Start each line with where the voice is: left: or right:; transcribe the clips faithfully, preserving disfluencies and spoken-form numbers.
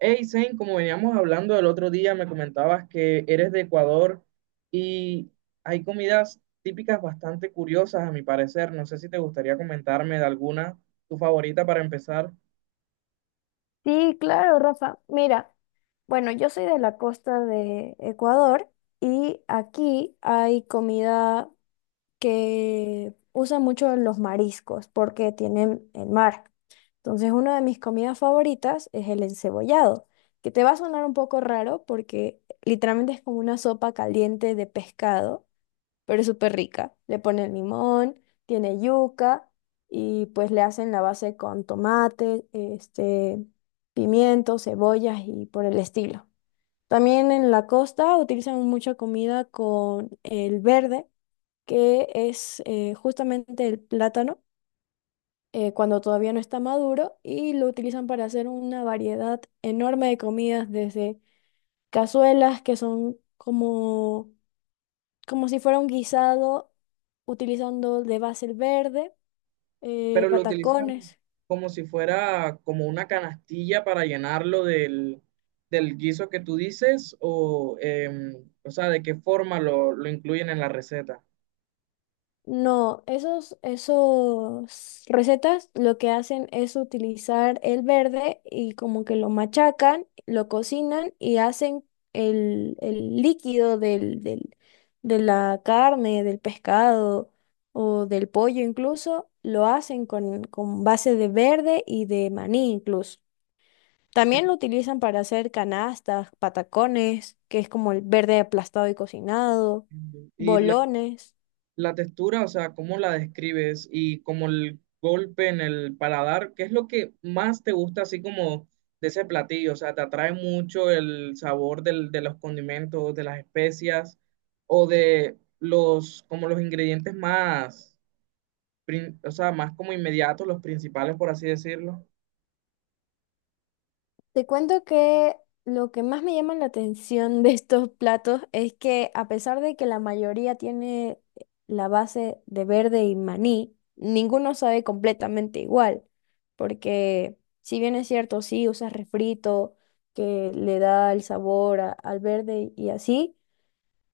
right: Hey, Zane, como veníamos hablando el otro día, me comentabas que eres de Ecuador y hay comidas típicas bastante curiosas, a mi parecer. No sé si te gustaría comentarme de alguna, tu favorita para empezar,
left: Sí, claro, Rafa. Mira, bueno, yo soy de la costa de Ecuador y aquí hay comida que usa mucho los mariscos porque tienen el mar. Entonces, una de mis comidas favoritas es el encebollado, que te va a sonar un poco raro porque literalmente es como una sopa caliente de pescado pero es súper rica. Le ponen limón, tiene yuca y pues le hacen la base con tomate, este, pimientos, cebollas y por el estilo. También en la costa utilizan mucha comida con el verde, que es eh, justamente el plátano. Eh, cuando todavía no está maduro y lo utilizan para hacer una variedad enorme de comidas, desde cazuelas que son como como si fuera un guisado utilizando de base el verde, eh,
right: pero lo Eh, utilizan
left: patacones.
right: como si fuera como una canastilla para llenarlo del, del guiso que tú dices o, em, o sea, de qué forma lo, lo incluyen en la receta.
left: No, esos, esos recetas lo que hacen es utilizar el verde y como que lo machacan, lo cocinan y hacen el, el líquido del, del- de la carne, del pescado o del pollo incluso, lo hacen con, con base de verde y de maní incluso. También lo utilizan para hacer canastas, patacones, que es como el verde aplastado y cocinado,
right: Entiendo. Y la
left: bolones.
right: La textura, o sea, ¿cómo la describes? Y como el golpe en el paladar, ¿qué es lo que más te gusta así como de ese platillo? O sea, ¿te atrae mucho el sabor del- de los condimentos, de las especias o de los, como los ingredientes más, prin- o sea, más como inmediatos, los principales, por así decirlo?
left: Te cuento que lo que más me llama la atención de estos platos es que a pesar de que la mayoría tiene la base de verde y maní, ninguno sabe completamente igual, porque si bien es cierto, sí usas refrito que le da el sabor a- al verde y así.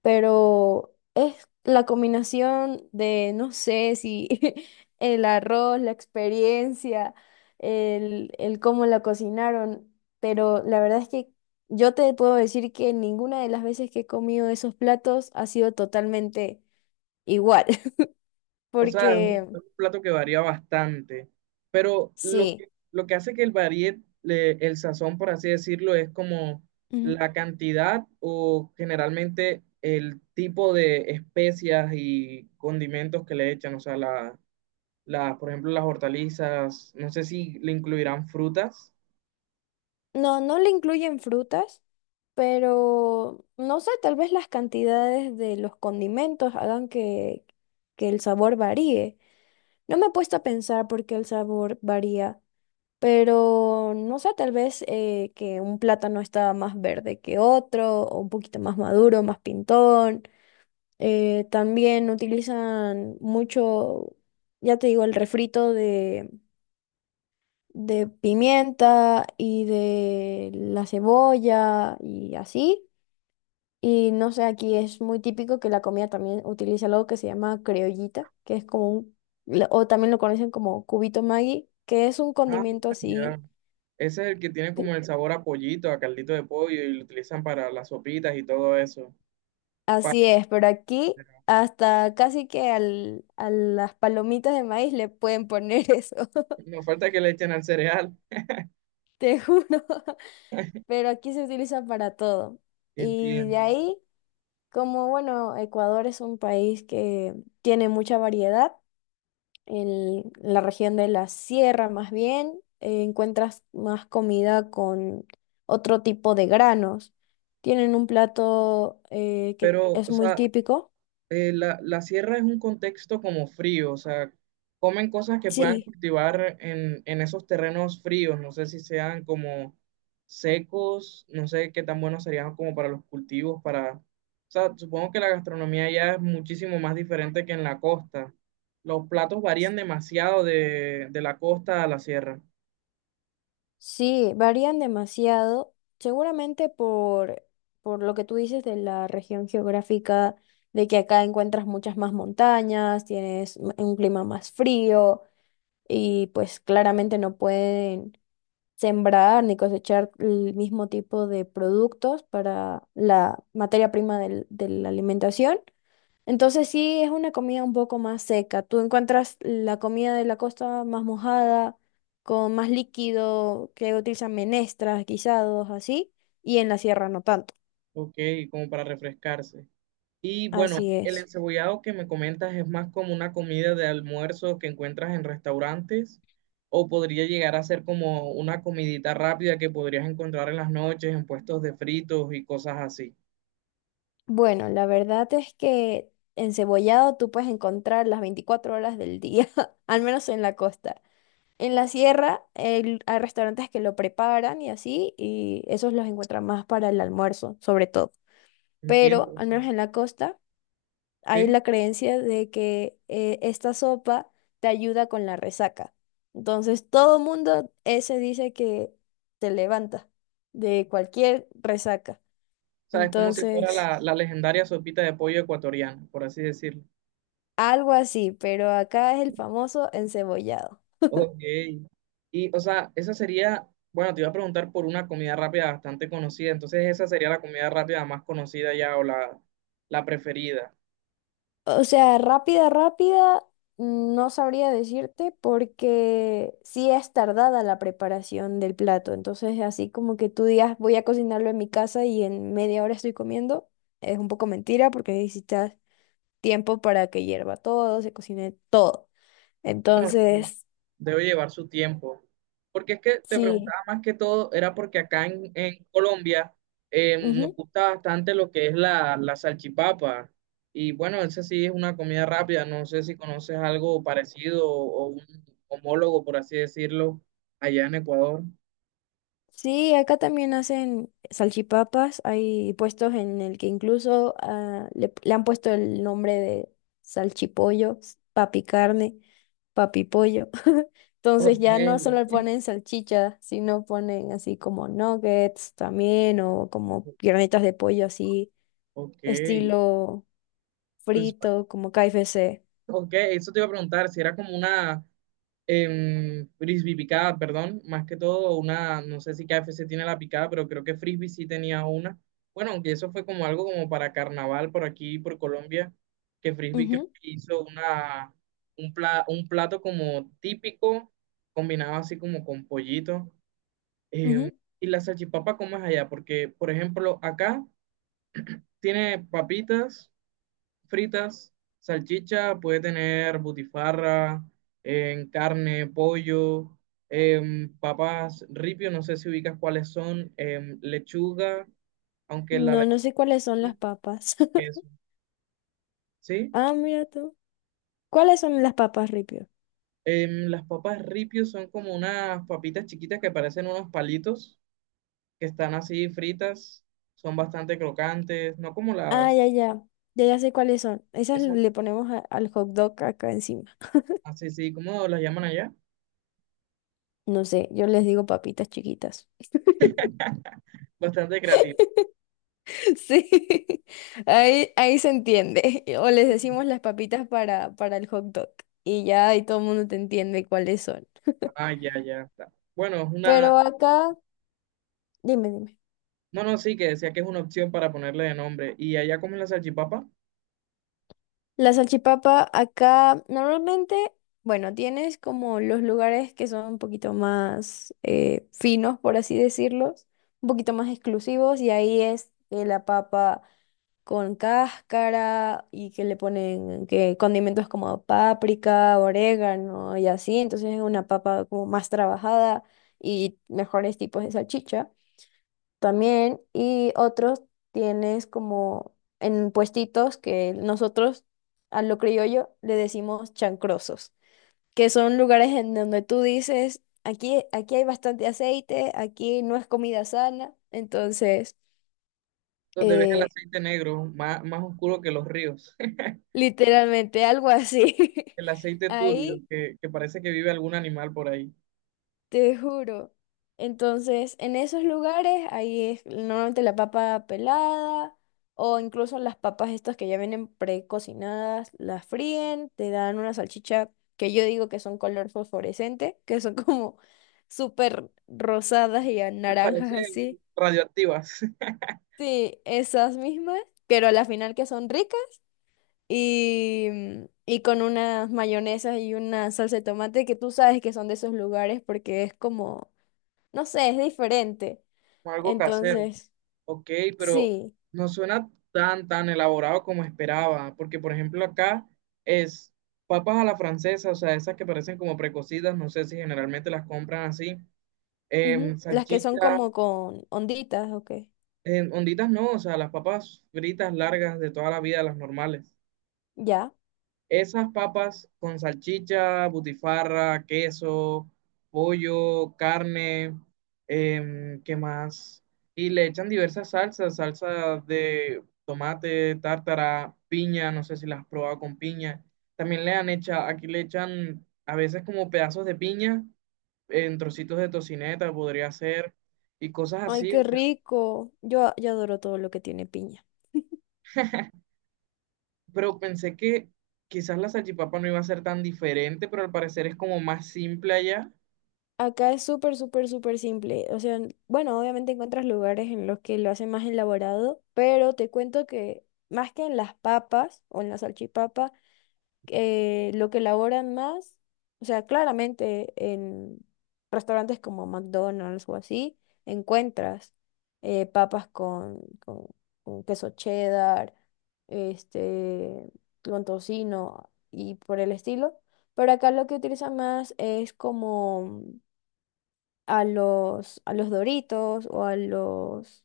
left: Pero es la combinación de, no sé si el arroz, la experiencia, el, el cómo la cocinaron, pero la verdad es que yo te puedo decir que ninguna de las veces que he comido esos platos ha sido totalmente igual,
right: O sea, es un, es
left: porque
right: un plato que varía bastante, pero lo
left: sí,
right: que, lo que hace que el varíe le- el sazón, por así decirlo, es como
left: ujú.
right: la cantidad o generalmente el tipo de especias y condimentos que le echan. O sea, la, la- por ejemplo, las hortalizas, no sé si le incluirán frutas.
left: No, no le incluyen frutas. Pero no sé, tal vez las cantidades de los condimentos hagan que, que, el sabor varíe. No me he puesto a pensar por qué el sabor varía, pero no sé, tal vez eh, que un plátano está más verde que otro, o un poquito más maduro, más pintón. Eh, también utilizan mucho, ya te digo, el refrito de, de pimienta y de la cebolla y así. Y no sé, aquí es muy típico que la comida también utiliza algo que se llama criollita, que es como un, la- o también lo conocen como cubito Maggi, que es un
right: Ah,
left: condimento
right: ya.
left: así,
right: Ese es el que tiene
left: que-
right: como el sabor a pollito, a caldito de pollo y lo utilizan para las sopitas y todo eso. Pa-
left: así es, pero aquí hasta casi que al, a las palomitas de maíz le pueden poner eso,
right: no falta que le echen al cereal.
left: te juro, pero aquí se utiliza para todo. Y de
right: Entiendo.
left: ahí, como bueno, Ecuador es un país que tiene mucha variedad. En la región de la sierra, más bien, eh, encuentras más comida con otro tipo de granos. Tienen un plato eh, que
right: Pero,
left: es
right: o
left: muy
right: sea,
left: típico.
right: eh, la, la sierra es un contexto como frío, o sea, comen cosas que puedan
left: Sí,
right: cultivar en, en esos terrenos fríos, no sé si sean como secos, no sé qué tan buenos serían como para los cultivos, para, o sea, supongo que la gastronomía ya es muchísimo más diferente que en la costa. Los platos varían demasiado de, de la costa a la sierra,
left: sí, varían demasiado, seguramente por, por lo que tú dices de la región geográfica, de que acá encuentras muchas más montañas, tienes m- un clima más frío y pues claramente no pueden sembrar ni cosechar el mismo tipo de productos para la materia prima del- de la alimentación. Entonces sí es una comida un poco más seca. Tú encuentras la comida de la costa más mojada, con más líquido, que utilizan menestras, guisados, así, y en la sierra no tanto.
right: ok, como para refrescarse. Y bueno,
left: Así
right: el
left: es.
right: encebollado que me comentas es más como una comida de almuerzo que encuentras en restaurantes o podría llegar a ser como una comidita rápida que podrías encontrar en las noches en puestos de fritos y cosas así.
left: Bueno, la verdad es que encebollado tú puedes encontrar las veinticuatro horas del día, al menos en la costa. En la sierra el- hay restaurantes que lo preparan y así, y esos los encuentran más para el almuerzo, sobre todo.
right: Entiendo,
left: Pero
right: o
left: al menos
right: sea,
left: en la costa hay
right: ¿sí?
left: la creencia de que eh, esta sopa te ayuda con la resaca. Entonces todo mundo ese dice que te levanta de cualquier resaca.
right: O sea, es como si fuera
left: Entonces,
right: la, la legendaria sopita de pollo ecuatoriana, por así decirlo.
left: algo así, pero acá es el famoso encebollado.
right: Ok. Y, o sea, esa sería, bueno, te iba a preguntar por una comida rápida bastante conocida, entonces esa sería la comida rápida más conocida ya o la, la preferida.
left: O sea, rápida, rápida, no sabría decirte porque sí es tardada la preparación del plato. Entonces, así como que tú digas, voy a cocinarlo en mi casa y en media hora estoy comiendo, es un poco mentira porque necesitas tiempo para que hierva todo, se cocine todo.
right: Bueno,
left: Entonces,
right: debe llevar su tiempo. Porque es que te
left: sí.
right: preguntaba más que todo, era porque acá en, en Colombia eh, nos gusta bastante lo que es la, la salchipapa. Y bueno, esa sí es una comida rápida. No sé si conoces algo parecido o, o un homólogo, por así decirlo, allá en Ecuador.
left: Sí, acá también hacen salchipapas. Hay puestos en el que incluso ah, le, le han puesto el nombre de salchipollo, papi carne, papi pollo. Entonces
right: Ok,
left: ya no solo ponen salchicha, sino ponen así como nuggets también o como piernitas de pollo así,
right: ok.
left: estilo
right: Es-
left: frito, como K F C.
right: Ok, eso te iba a preguntar, si era como una, em, frisbee picada, perdón, más que todo una, no sé si K F C tiene la picada, pero creo que frisbee sí tenía una. Bueno, aunque eso fue como algo como para carnaval por aquí, por Colombia, que frisbee creo
left: Ujú,
right: que hizo una, un pla- un plato como típico, combinado así como con pollito. Em,
left: ujú.
right: y la salchipapa, ¿cómo es allá? Porque, por ejemplo, acá tiene papitas fritas, salchicha, puede tener butifarra, en carne, pollo, em, papas ripio, no sé si ubicas cuáles son, em, lechuga, aunque la
left: No, no
right: lechuga
left: sé cuáles son
right: es
left: las papas.
right: queso, ¿sí?
left: Ah, mira tú. ¿Cuáles son las papas, Ripio?
right: Em, las papas ripio son como unas papitas chiquitas que parecen unos palitos, que están así fritas, son bastante crocantes, no como
left: Ah,
right: las,
left: ya, ya. Ya, ya sé cuáles son. Esas
right: esas,
left: le ponemos a- al hot dog acá encima.
right: así, sí, ¿cómo las llaman allá?
left: No sé, yo les digo papitas chiquitas.
right: Bastante creativas.
left: Sí, ahí, ahí se entiende. O les decimos las papitas para, para el hot dog. Y ya ahí todo el mundo te entiende cuáles son.
right: Ah, ya, ya está. Bueno, es
left: Pero
right: una
left: acá, dime, dime.
right: No, no, sí, que decía que es una opción para ponerle de nombre. Y allá comen la salchipapa,
left: La salchipapa acá normalmente, bueno, tienes como los lugares que son un poquito más eh, finos, por así decirlos, un poquito más exclusivos, y ahí es eh, la papa. Con cáscara y que le ponen que condimentos como páprica, orégano y así. Entonces es una papa como más trabajada y mejores tipos de salchicha también. Y otros tienes como en puestitos que nosotros a lo criollo le decimos chancrosos, que son lugares en donde tú dices, aquí, aquí hay bastante aceite, aquí no es comida sana. Entonces...
right: donde ves el
left: eh,
right: aceite negro, más, más oscuro que los ríos.
left: literalmente, algo así.
right: El aceite turbio,
left: Ahí,
right: que, que parece que vive algún animal por ahí.
left: te juro. Entonces, en esos lugares, ahí es normalmente la papa pelada o incluso las papas estas que ya vienen precocinadas, las fríen, te dan una salchicha que yo digo que son color fosforescente, que son como súper rosadas y a
right: Que
left: naranjas
right: parece
left: así.
right: radioactivas,
left: Sí, esas mismas, pero a la final que son ricas. Y, y con unas mayonesas y una salsa de tomate que tú sabes que son de esos lugares porque es como, no sé, es diferente.
right: como algo casero.
left: Entonces,
right: Ok, pero
left: sí,
right: no suena tan, tan elaborado como esperaba. Porque, por ejemplo, acá es papas a la francesa, o sea, esas que parecen como precocidas, no sé si generalmente las compran así.
left: ujú,
right: Em,
left: las que son
right: salchicha,
left: como con onditas, ok.
right: Eh, onditas no, o sea, las papas fritas largas de toda la vida, las normales.
left: Ya.
right: Esas papas con salchicha, butifarra, queso, pollo, carne, em, ¿qué más? Y le echan diversas salsas, salsa de tomate, tártara, piña, no sé si las has probado con piña. También le han hecho, aquí le echan a veces como pedazos de piña en trocitos de tocineta, podría ser, y cosas
left: Ay,
right: así.
left: qué rico. Yo, yo adoro todo lo que tiene piña.
right: Pero pensé que quizás la salchipapa no iba a ser tan diferente, pero al parecer es como más simple allá.
left: Acá es súper, súper, súper simple. O sea, bueno, obviamente encuentras lugares en los que lo hacen más elaborado, pero te cuento que más que en las papas o en la salchipapa, eh, lo que elaboran más, o sea, claramente en restaurantes como McDonald's o así, encuentras eh, papas con, con- con queso cheddar, este, con tocino y por el estilo. Pero acá lo que utilizan más es como a los, a los Doritos o a los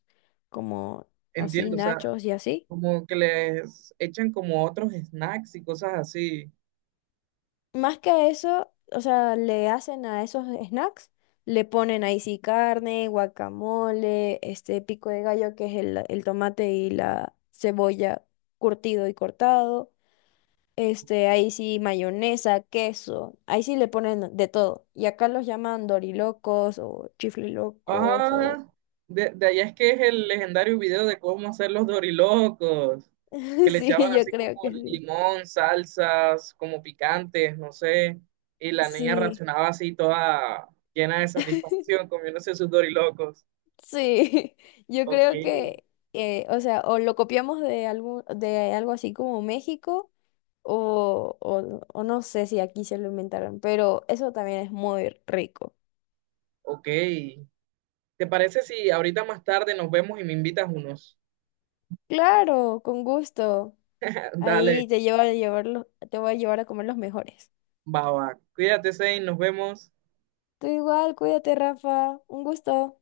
left: como así
right: Entiendo, o sea,
left: nachos y así.
right: como que les echan como otros snacks y cosas así.
left: Más que eso, o sea, le hacen a esos snacks, le ponen ahí sí carne, guacamole, este pico de gallo, que es el, el tomate y la cebolla curtido y cortado. Este, ahí sí mayonesa, queso, ahí sí le ponen de todo. Y acá los llaman dorilocos o chiflilocos o...
right: Ah, de, de allá es que es el legendario video de cómo hacer los dorilocos, que le echaban
left: Sí, yo
right: así
left: creo
right: como
left: que sí.
right: limón, salsas, como picantes, no sé. Y la niña
left: Sí.
right: reaccionaba así toda llena de satisfacción comiéndose sus dorilocos.
left: Sí, yo
right: Ok,
left: creo que, eh, o sea, o lo copiamos de algo, de algo, así como México, o, o, o no sé si aquí se lo inventaron, pero eso también es muy rico.
right: ok. ¿Te parece si ahorita más tarde nos vemos y me invitas unos?
left: Claro, con gusto.
right: Dale,
left: Ahí te llevo a llevar los- Te voy a llevar a comer los mejores.
right: va va. Cuídate, Zane, nos vemos.
left: Tú igual, cuídate, Rafa. Un gusto.